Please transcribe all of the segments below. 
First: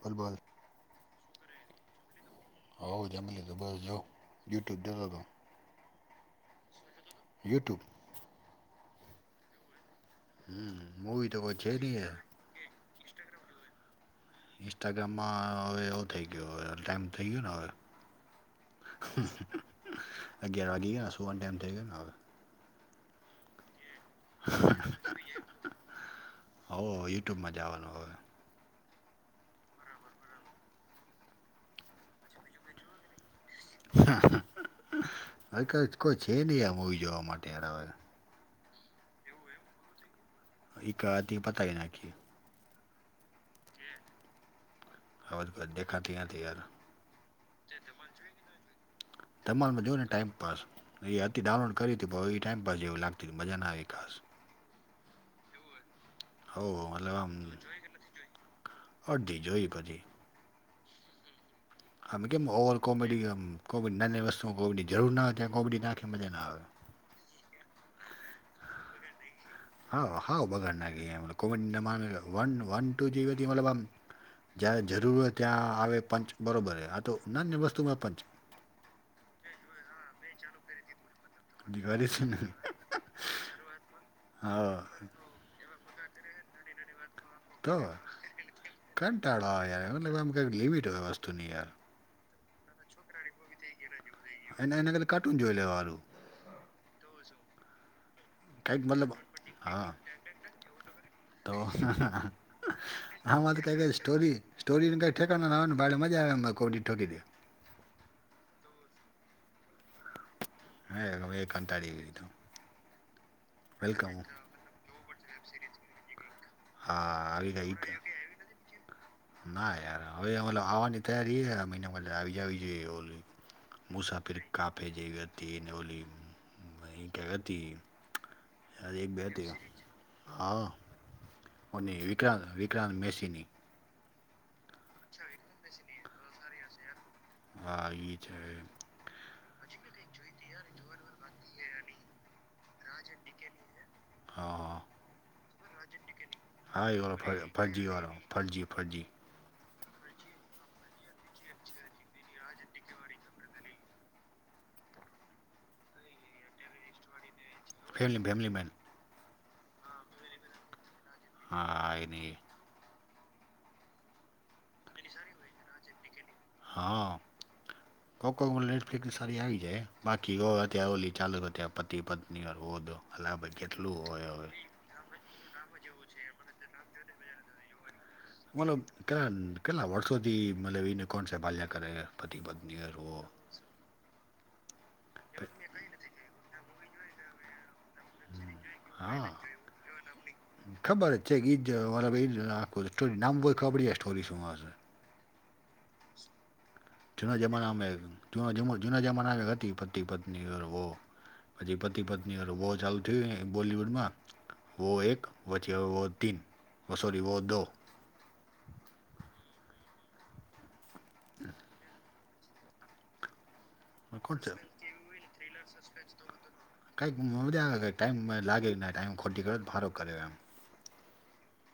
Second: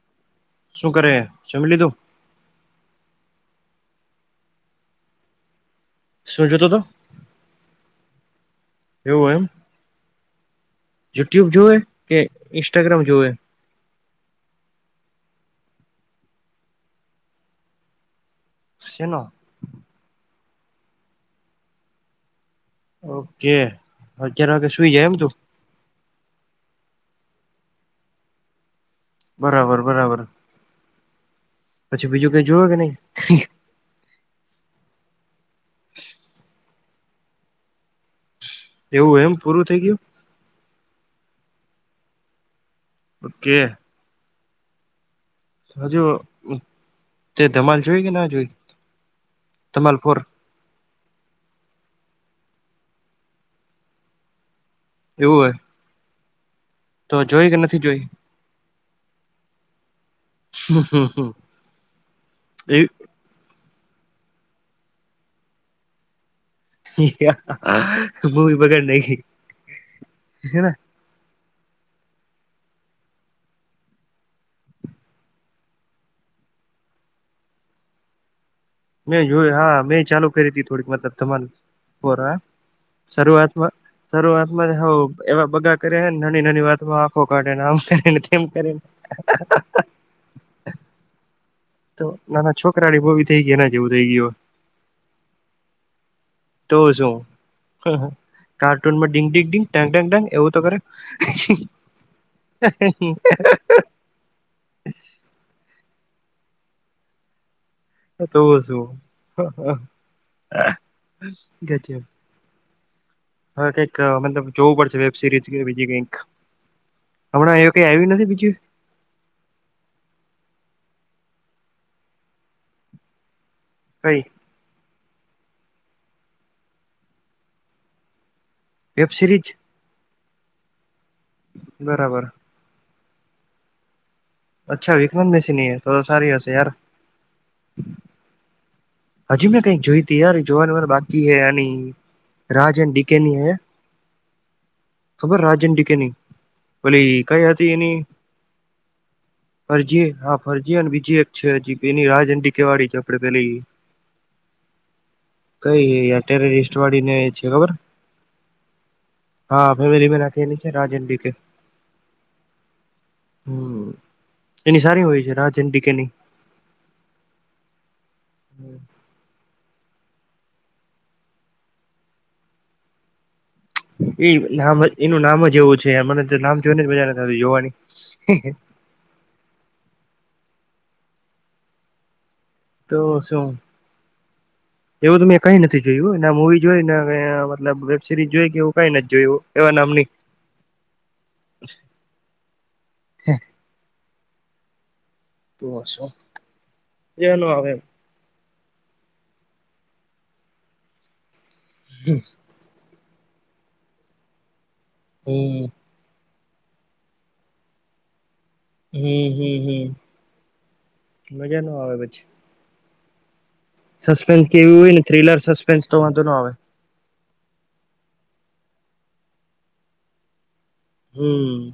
Football [unintelligible] શું કરે સમમ લીધું [unintelligible] હા જમલી તો બસ જો યુટ્યુબ દેતા હતો [unintelligible] શુંજોતો તો યટ્યુબ એવું એમ હમ મૂવી તો યુટ્યુબ કોઈ છે જોુવેએ નહી કે યાર ઇન્સ્ટાગ્રામ જોુવેએ ઇન્સ્ટાગ્રામમાં હવે એવો થઈ ગયો હવે ટાઈમ થઈ ગયો ને હવે શેનો ગગ્યયારકી કે ના શ વન ટાઈમ થઈ કે નવે ઓકે અત્યારે વાગે સુઈ જાય એમ તું હો યુટ્યુબ માં જવાનું હવે બરાબર બરાબર પચ્છી બીજું કઈ જોવે કે નઈ હ ક કોઈ છે નહી આ મવી જોવા માટે એવું એમ પૂરું થઈ ગયું એક આધી પતા નાખીએ ઓકે હ [inaudible] ખબર પર હજુ દેખાતી્યાથી યાર તે ધમાલ જોઈ કે ના જોઈ [unintelligible] [inaudible] [unintelligible] તમાલ મજો ધમાલ ને ફોર ટાઈમપાસ એ અ હતી ડાઉનલોડ કરી હતી એ ટાઈઇમપાસ જેવું લાગતી હતી મજા ના આવી ખાસ એવું હોય હો તો મતલબ આમ જોઈ કે નથી જોઈ અડધી જોઈ પછી હ હ હ હમે કેમ ઓવલ કોમેડી કોમેડી નાની વસ્તુઓ કોમેડીની જરૂર ન હોય ત્યાં કોમેડીની આંખી મજા ના આવે મૂવી પગડ ન ગઈ. હા હા બગાના કોવિડના વન વન ટુ જેીથી મતલબ આ. જ્યારે જરૂર હોય ત્યાં આવે પંચ બરાબર આ તો નાન્ય વસ્તુમાંય પંચ. મેં જોય હા મેં ચાલુ કરી હતી થોડીક મતલબ. તમા વેરીશન પરા સર્વા આત્મા સર્વા આત્માને હા હ. એવા બગા કરેને નાની નાની વાતમાં આંખો કાઢે ને તો આમ કરીને તેમ કરીને. એને લગવામાં કંઈ લિમિટ હોય વસ્તુનીયાર. તો નાના છોકરાઓળ બહવી થઈ ગયા ને એવું થઈ ગય. એ એ કર કા્ટન જો્વેલરવાું. હોય તો જો હા હા. કંઈક મતલબ કાર્ટૂનમાં િંગડીંગ હા િંગંગાંગ એવું તો કરે. તો [inaudible] સ્ટોરીનેં ઠેકાના આવેને ભા મજા આવે એમાં ક કોડી ઠકી દે. તો શું હે એ કંટાળી ગ્ચયો. એવી તો હવે કઈક વેલકમ. મતલબ જોવું પડશે વેબ સિરીઝ કે બીજી કઈક. હા આવી હમણાં એ ગઈ કઈ કે. આયવી નથી બીજી. ના યાર હવે મતલ આવવાની તૈયારી હ મહિને આવી જ આવી જોઈએ ઓ. કઈ મુસાફિ કાફે જઈ કરતી નવલીહી કયા કરતી. અરે એક વેબ બે સિરીઝ હતી હા મ નહી બરાબર વિક્રાંત વિક્રાંત મેસીની. અચ્છા વિકનંદ મેસીની થોડ સારી હશે યાર. હા એ છે. હજી મેં કઈક જોઈ તી યાર જોવાનું હે બાકી હેની રાજ એની ડીકે ની હૈ. હા. ડીકેની હા ઓલી કઈ હતી ફજી એની વાડા ફજી ફજી. ફરજી હા ફરજી અને બીજી એક છે હજી પેલી રાહ હંડી વાડી છે આ પેલી. કઈ આ ટેરેરિસ્ટ વાડી ને છે. Family, family man. હા ફેમલી મેન રાતી ની છે રાજનડી કે. હા એની હમમ એની સારી હોય છે રાજ એન્ડ ડીકેની. હા કોઈક કોઈક ઓનલાઇન ફેકિસતાની આવી જાય. બાકી હો ઓલી ચાલુ હતા પતિ, પત્ની ઓર વો દો અલા બ. એ નામ જ એનું નામ જ એવું છે મને તો નામ જોઈને મજા નથ આયવી જોવાની. મતલબ કેટ કેટલા વર્ષોથી મતલબ એને કોણ છેહે ભાલ્યા કરે પતિ પત્ની ઔર તો વો. શું એવું તો મેં કઈ નથી જોયું ના મુવી જોય. ના વેબ સરીઝ જોઈ હમ કે એવું કઈ નથી હા જોય એવા નામ ની. ખબર જ છે ઈ જ મતલબ એ જ આખું સ્ટોરી નામ જોય ખબર પડી જાય કે સ્ટોરી શું હશે. તો શું? જૂના મજા ન આવે જમાનામા એ જૂના જમાના માં હતી પતિ, પત્ની ઑર વોહ. પછી પતિ હમ પત્ની ઔર વોહ ચાલુ થીયુ ને બોલિવુડમાં વો એક પછી વો તીન સોરી વો દો. હમમ હમમ હમમ. મજા ન આવે પછી કોણ સસ્પેન્સ છે કેવુ હોય ને થ્રિલર, સસ્પેન્સ તો વાંધો નો આવે. કઈક નો જવે ટાઈમ લાગે ટાઈમ ખોટી કરે ફારો કર્યો એમ. હમમ.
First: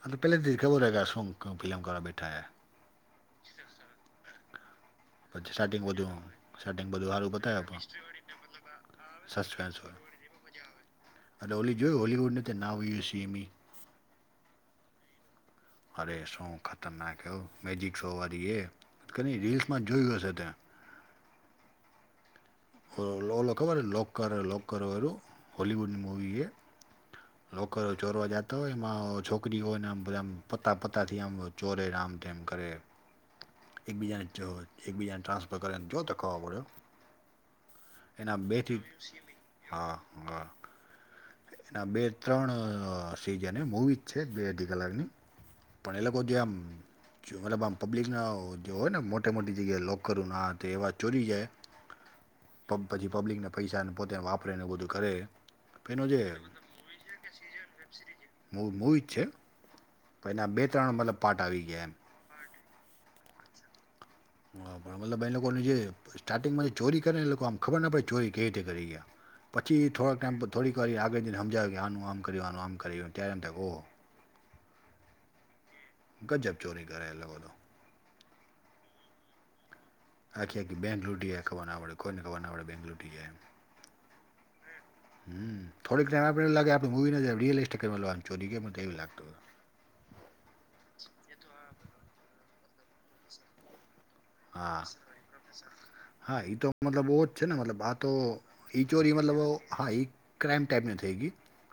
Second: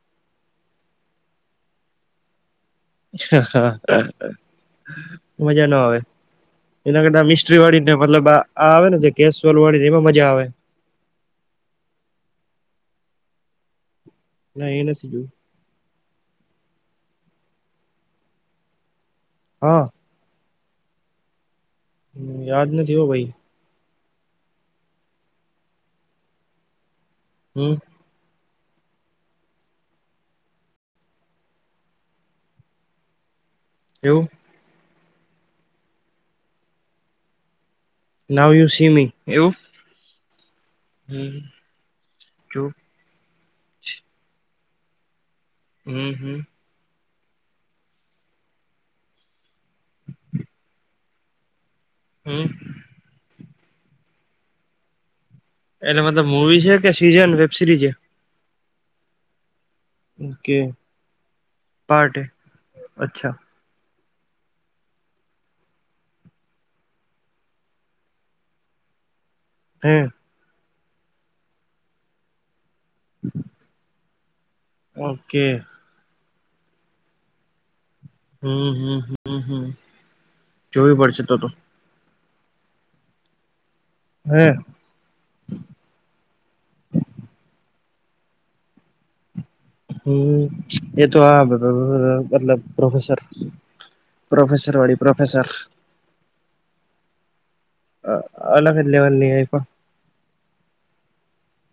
હા તો પહેલા દેખાવ ખબર શું ફિલ્મ કરવા બેઠા હ. [inaudible] પછી મજા ના સ્ટાર્ટિંગ આવે વધુ. એના કરતા મિસ્ટ્રી વાળી ને મતલબ આ આવે ને જે કેશ સોલ વાળી ને એમાં મજા આવે. અને ઓલી જોયું હોલીવૂડ ની તે નાવ હિ સી મી. ના એ નથી જોયી. અરે શું ખતરનાક એવું મેજિક શો વાળી એ કદી રીલ્સ હા માં જોયું હશે ત્યા. હમમ યાદ નથ ઓલો ખબર લોક કર લોક કર વાળું હોલીવુડ મૂવી છે. લોક હમ કર ચોરવા જાતા હોય એમાં છોકરીઓ ને આમ બધા આમ પતા પતાથી આમ ચોરે આમતેમ કરે. એવું એકબીજાને જો એકબીજાને ટ્રાન્સફર કરે જો તો ખબર પડે એવુ. એના નાવ યુ બેથી સી હા હા. હમમ. અ બે ત્રણ સિઝન એ મૂવી જ છે બે અઢી કલાકની પણ એ હમ લોકો જે હમ આમ જો મતલબ આમ પબ્લિકના જે હોય ને મોટી મોટી જગ્યા લોકર હોય ને એવા ચોરી જાય. [inaudible] પ પછી પબ્લિકને પૈસાને પોતે વાપરે ને એવું બધું કરે. એટલે એનો જે મતલબ મૂવી છે કે સીઝન વેબ સિરીઝ છે. મ મૂવી જ છે તો એના ઓકે બે ત્રણ મતલબ પાટ આવી ગયા એમ પાર્ટ હે અચ્છા હાં મતલબ એ લોકોનું જે સ્ટાર્ટિંગમાં ચોરી કરે ને એ લોકો આમ ખબર ના પડે ચોરી કેવી રીતે કરી. પછી હે થોડાક ટાઈમ થોડીક વારી આગળ જયને સમજાવ્યું કે આનું આમ કર્યું આનું આમ કર્યું ત્યારે ઓહો ઓકે. ગજબ ચોરી કરે એ લોકો તો હમ્મ હમ્મ હમ્મ આખી આખી બેંગ્લુ ખવા ના આવડે કોઈને ખરના આવડે બેંગ્લુટી [unintelligible] હમ્મ થોડીક ટાઈ આપડે એવું લાગે આપડેવી રયલ સ્ટે ચોરી એવું લાગત હત હમ્મ એ તો હા [unintelligible] મતલબ પ્રોફેસર હતું પ્રોફેસર હા વાળડી પ્રોફેસર હા એ તો મતલબ બહ જ છે ને મતલબ આ તો અલગ જ એઈ ચોરી લેવલની મતલબ એ પણ હા ઈ ક્રાઈમ ટાઈપની થઈ ગઈ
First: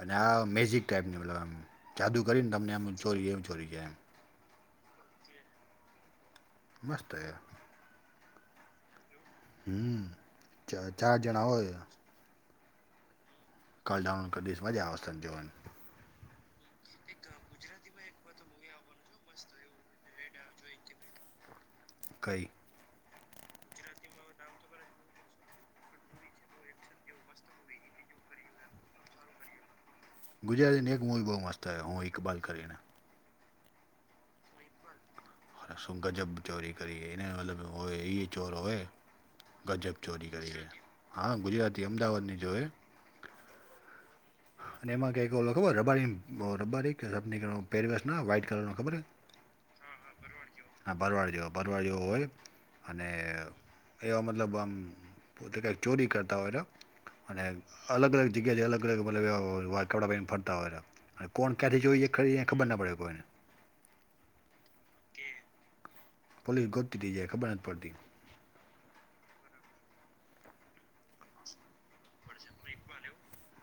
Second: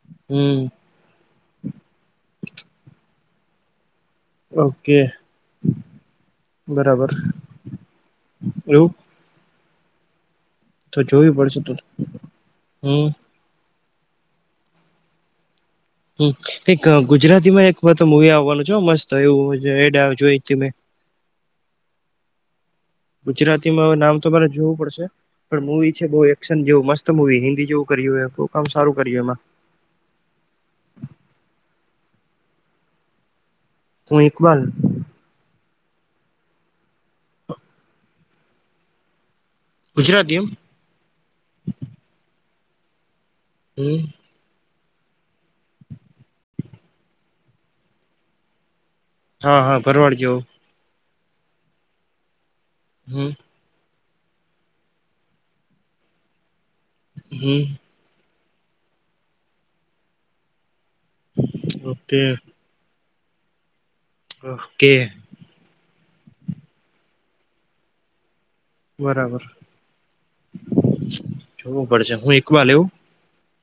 અને આ હમ મેજિક ટાઈપની મતલબ આમ જાદુ કરીને તમને આમ ચોરી એવી ચોરી છે એમ ઓકે મસ્ત બરાબર હે એવું હમ્મ તો જોવી પડશે તું હમ કલડાઉન કરદીશ મજા અવસા જોવાનુ હ એક ગુજરાતી માં એક વાર મુવી આવવાનો જો મસ્ત એવું એડ જોયી થી મેય કઈ ગુજરાતીમાં નામ તમા મારે જોવું પડશે પણ મુૂવી છે બહુ એક્શન જેવું મસ્ત મવી હિન્દી જેવું કર હો બહુ કામ સારું કર્યું એમાં ગુજરાતીને એક મોૂવી બહુ મસ્ત આવ્યો હું એકઇબાલ કરીને તું ઇકબલ શું ગજબ ચોરી કરી એને મતલબ હો એ ચોર હોય. ગજબ ચોરી ગુજરાતી એમ કરી લે હા ગુજરાતી અમદાવાદની જોએ હમ્મ અને એમાં કઈક ઓ ખબર રબારી રબારી કેની પર વ્હાઈટ કલરનો ખબર હા હા ભરવાડ જેવો હા બરવાડ જેવ બરવાડ જેવો હોય અને હમ એવા મતલબ આમ પોતે કાંઈક ચોરી કરતા હોય છ અને હમ અલગ અલગ જગ્યા જે અલગ અલગ મતલબ કપડા પ ફરતા હોય કોણ ક્યાંથી જોઈએ એ ઓકે ખરી ખબર ના પડે કોઈને ઓકે પોલીસ ગોતી થઈ જાય ખબર નથ પડતી બરાબર જોવું પડશે હું એક વાર લેવું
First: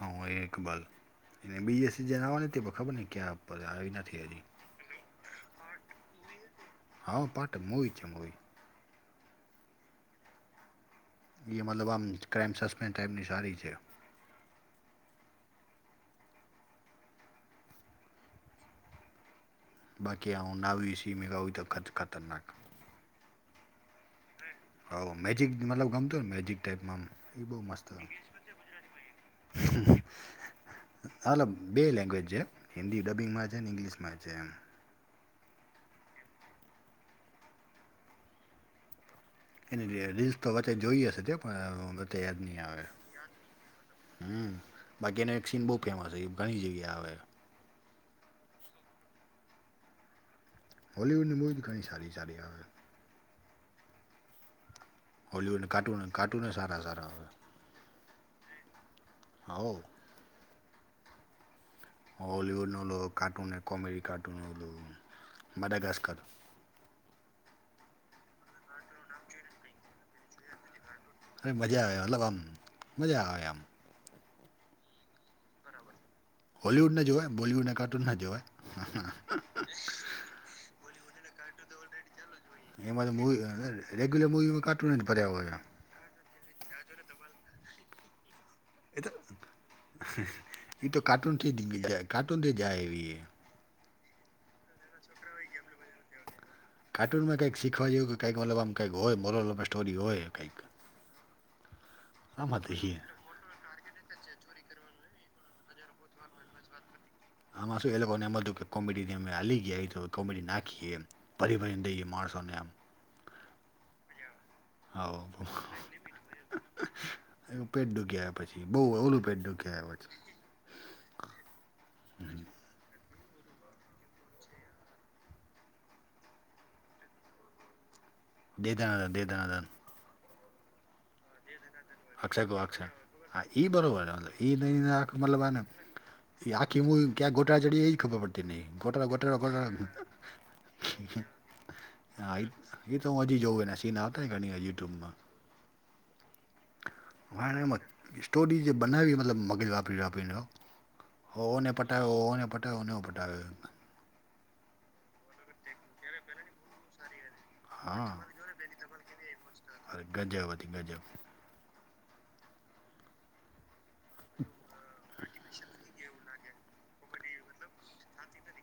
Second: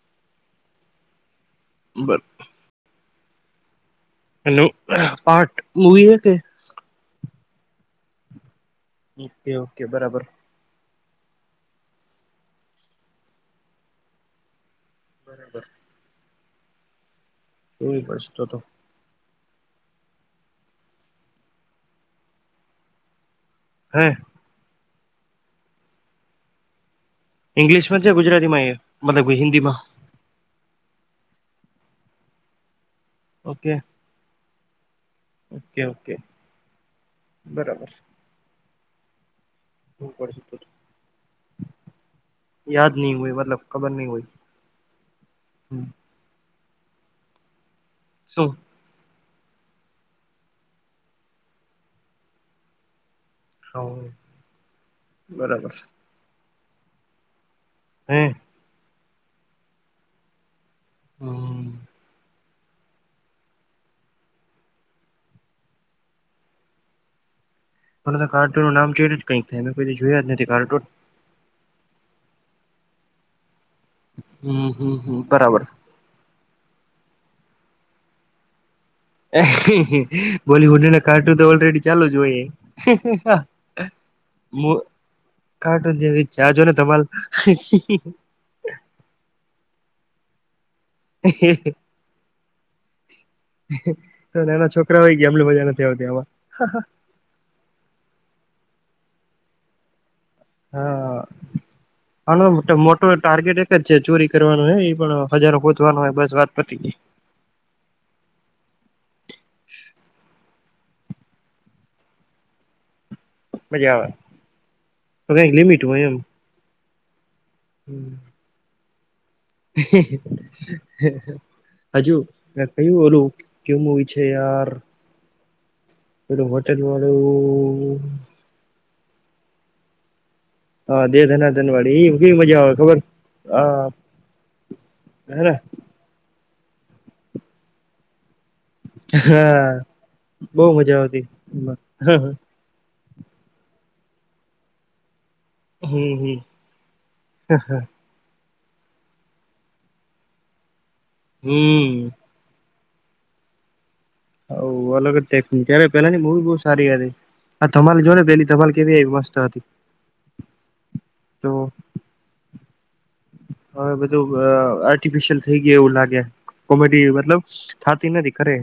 હા એકબલ એને બીજ સ એવું જણવાની ખબર ને ક્યા આવી નથી હજી હેલો પાર્ટ મૂવી હ કે હા પટ મોવી છે મોવી ઓકે ઓકે બરાબર એ મતલબ આમ ક્રાઇમ સસ્પેન્ ટાઈપની સારી છે. બરાબર એ પડશે તો તો બાકી આવ નાવ સી મેવ ત ખ ખતરનાક હે હવ મેજીિક મતલબ ગમતો ને મેજીિક ટાઈપમાં આમ એ બહુ મસ્ત ઈંગ્લિશમાં છે, ગુજરાતી માં મતલબ હિન્દીમાં અલ બે લેંગ્વેજ છે હિન્દી ડબિંગમાં છે ઓકે ઇંગ્લિશમાં છે એમ ઓકે ઓકે બરાબર સે એની રીલ્સ તો વચ્ચે જોઈ હશે તે પણ. યાદ નહી આવે યાદ નહી હોય મતલબ ખબર નહી હોય હમ બાકીનો એક સીન બહ ફેમસ ઘણી જગ્યા આવે શું હોલીવૂડની મૂવી ઘણી સારી સારી આવે હોલીિવુડને બરાબર કાર્ટૂન કાર્ટુને સારા સારા આવે હમ્મ હ હમ હોલીવુડ નો કાર્ટૂન કોમેડી કારટૂનો બડાેગસ્ કર મને તો કાર્ટૂન નામ જોયને જ કંઈક થાય મે તો જોયા જ નથી કાર્ટૂન - અરે મજા આવે અલગ આમ મજા આયા આમ હમ્મ હમ્મ હમ્મ બરાબર હોલવુડને જોવાય બોલીવૂડને કાર્ટૂન ના જોવાય. બોલીવુડ ના કાર્ટૂન તો ઓલરેડી ચાલુ જ હોય એ રેગ્યલર મૂવીમાં કાર્ટૂન જ ભરિયા હોયા આમ કાર્ટૂન જેવી છે આ જોન ધમાલ એ તો એ તો કાર્ટૂન થી જાય કાર્ટૂન થી જાય એવી એ નાના છોકરા હોય ગયા એમલી મજા નથી આવતી આમાં કાર્ટૂનમાં કંઈકી શીખવા જેવું કે કઈક ઓલા આમ કંઈ હોય મોરલ ઓફ થૅ સ્ટોરી હોય. કંઈક હા, અને આમાં તો છીએ મોટું જ. ટાર્ગેટ એક જ છે ચોરી કરવાનું હ એ પણ ખજારો હોધવાનું હોય બસ વાત પછી. આમાં શું એ લોકોને એમ હતું કે કોમેડીને અમે હલી ગયા તો કોમેડી નાખીએ એમ. [unintelligible] આમ મજા આવે પર એક હા લિમિટ હોયે એમ પેટ દુખીયા આવે પછી બઉ ઓલું પેટ દુખે હજુ પેલું ઓલું કેવું મુવી છે, યાર પેલુ હોટેલ વાળું દે દનાદન દેતાનાદન હા દે ધનાધન વાડી એઈ કેવી અક્ષર કો મજા આવેય અક્ષર ખબર હા એ બરોબર આવે એને હેને મતલબને આ કીમું ક્યાં ગોટા ચડીએ એ ખબર પડ તેને હા બહુ મજા આવતી [unintelligible] હા આ એ તો હું હજી જોઉું એને સીન આતા ઘણી હજી યુટુંબમાં હ હ હ એમાં સ્ટોરી જે બનાવી મતલબ મગજ વાપરી વાપરીને હો હોહોને હમ પટાવ્યોને પટ્યોને પટાવ્યો. હો અલગ જ. ટે ત્યારે પેલાની મૂવી બહુ સારી હતી આ તમારે જો હા. ને પેલી ધમાલ કેવી એવી મસ્ત હતી. અરે ગંજબ હતી ગજબ. તો. હવે બધું અ આર્ટફિશયલ થેઈ ગયુ એવું લાગે. કોમેડી મતલબ થાતી નથી કરે.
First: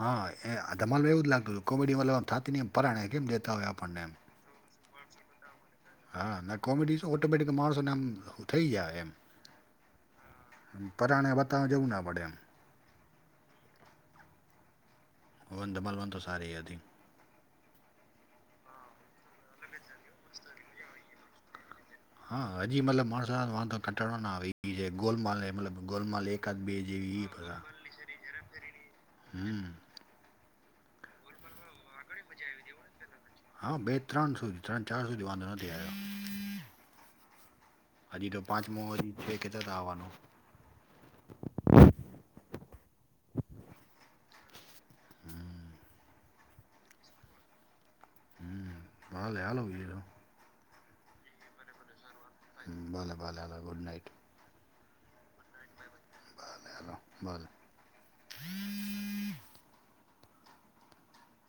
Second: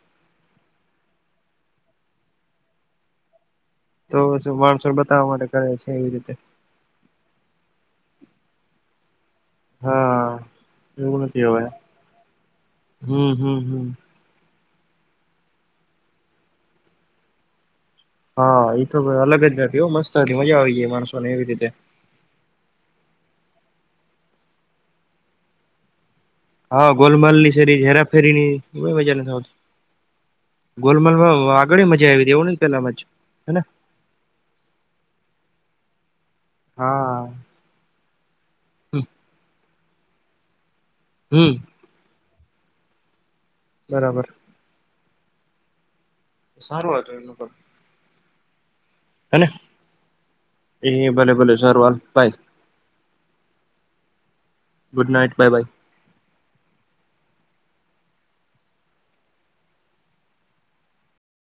હા, ધમાલ મા એવું જ લાગતું હત કોમેડી વામ થતી ન એમ પરાણે કેમ જેતા હોય આપણને. એમ તો માણસોને બતાવવા માટે કરે છે. એવી હા, રીતે ના કોમેડી ઓટોમેટિક માણસો સાથેને આમ થઈ ગયા એમ. હા એવું પરાણે નથી હવે બતાવવા જવું ના પડે એમ. હમ હમ હમ. વન ધાબાલ વન તો સારી હતી. હા, તો અલગ જ નથી હો મસ્ત હતી મજા આવી ગઈ માણસો ને એવી રીતે. હા, હજી મતલબ માણસ વા કટ ના આવી જે ગોલમાલ મતલબ ગોલમાલ એક. હા, ગોલમલની સેરી હેરાફેરીની મજા નથી હોતી હમ ગોલમાલ. હ, આગળી મજા આવી હતી એવું ન પેલા મજ હને. હા બે ત્રણ સુધી ત્રણ ચાર સુથી વાંધો નથી આયો. હા. હજી તો પાંચમો હજી કેતાતા આવવાનું. હમ. બરાબર. સારું વાત એનું ક. [unintelligible] એ ભલે ભલે સારું હાલ બાય. ભલે ભલે હવે good night. Good night bye bye. ભલે હાલો ભલે.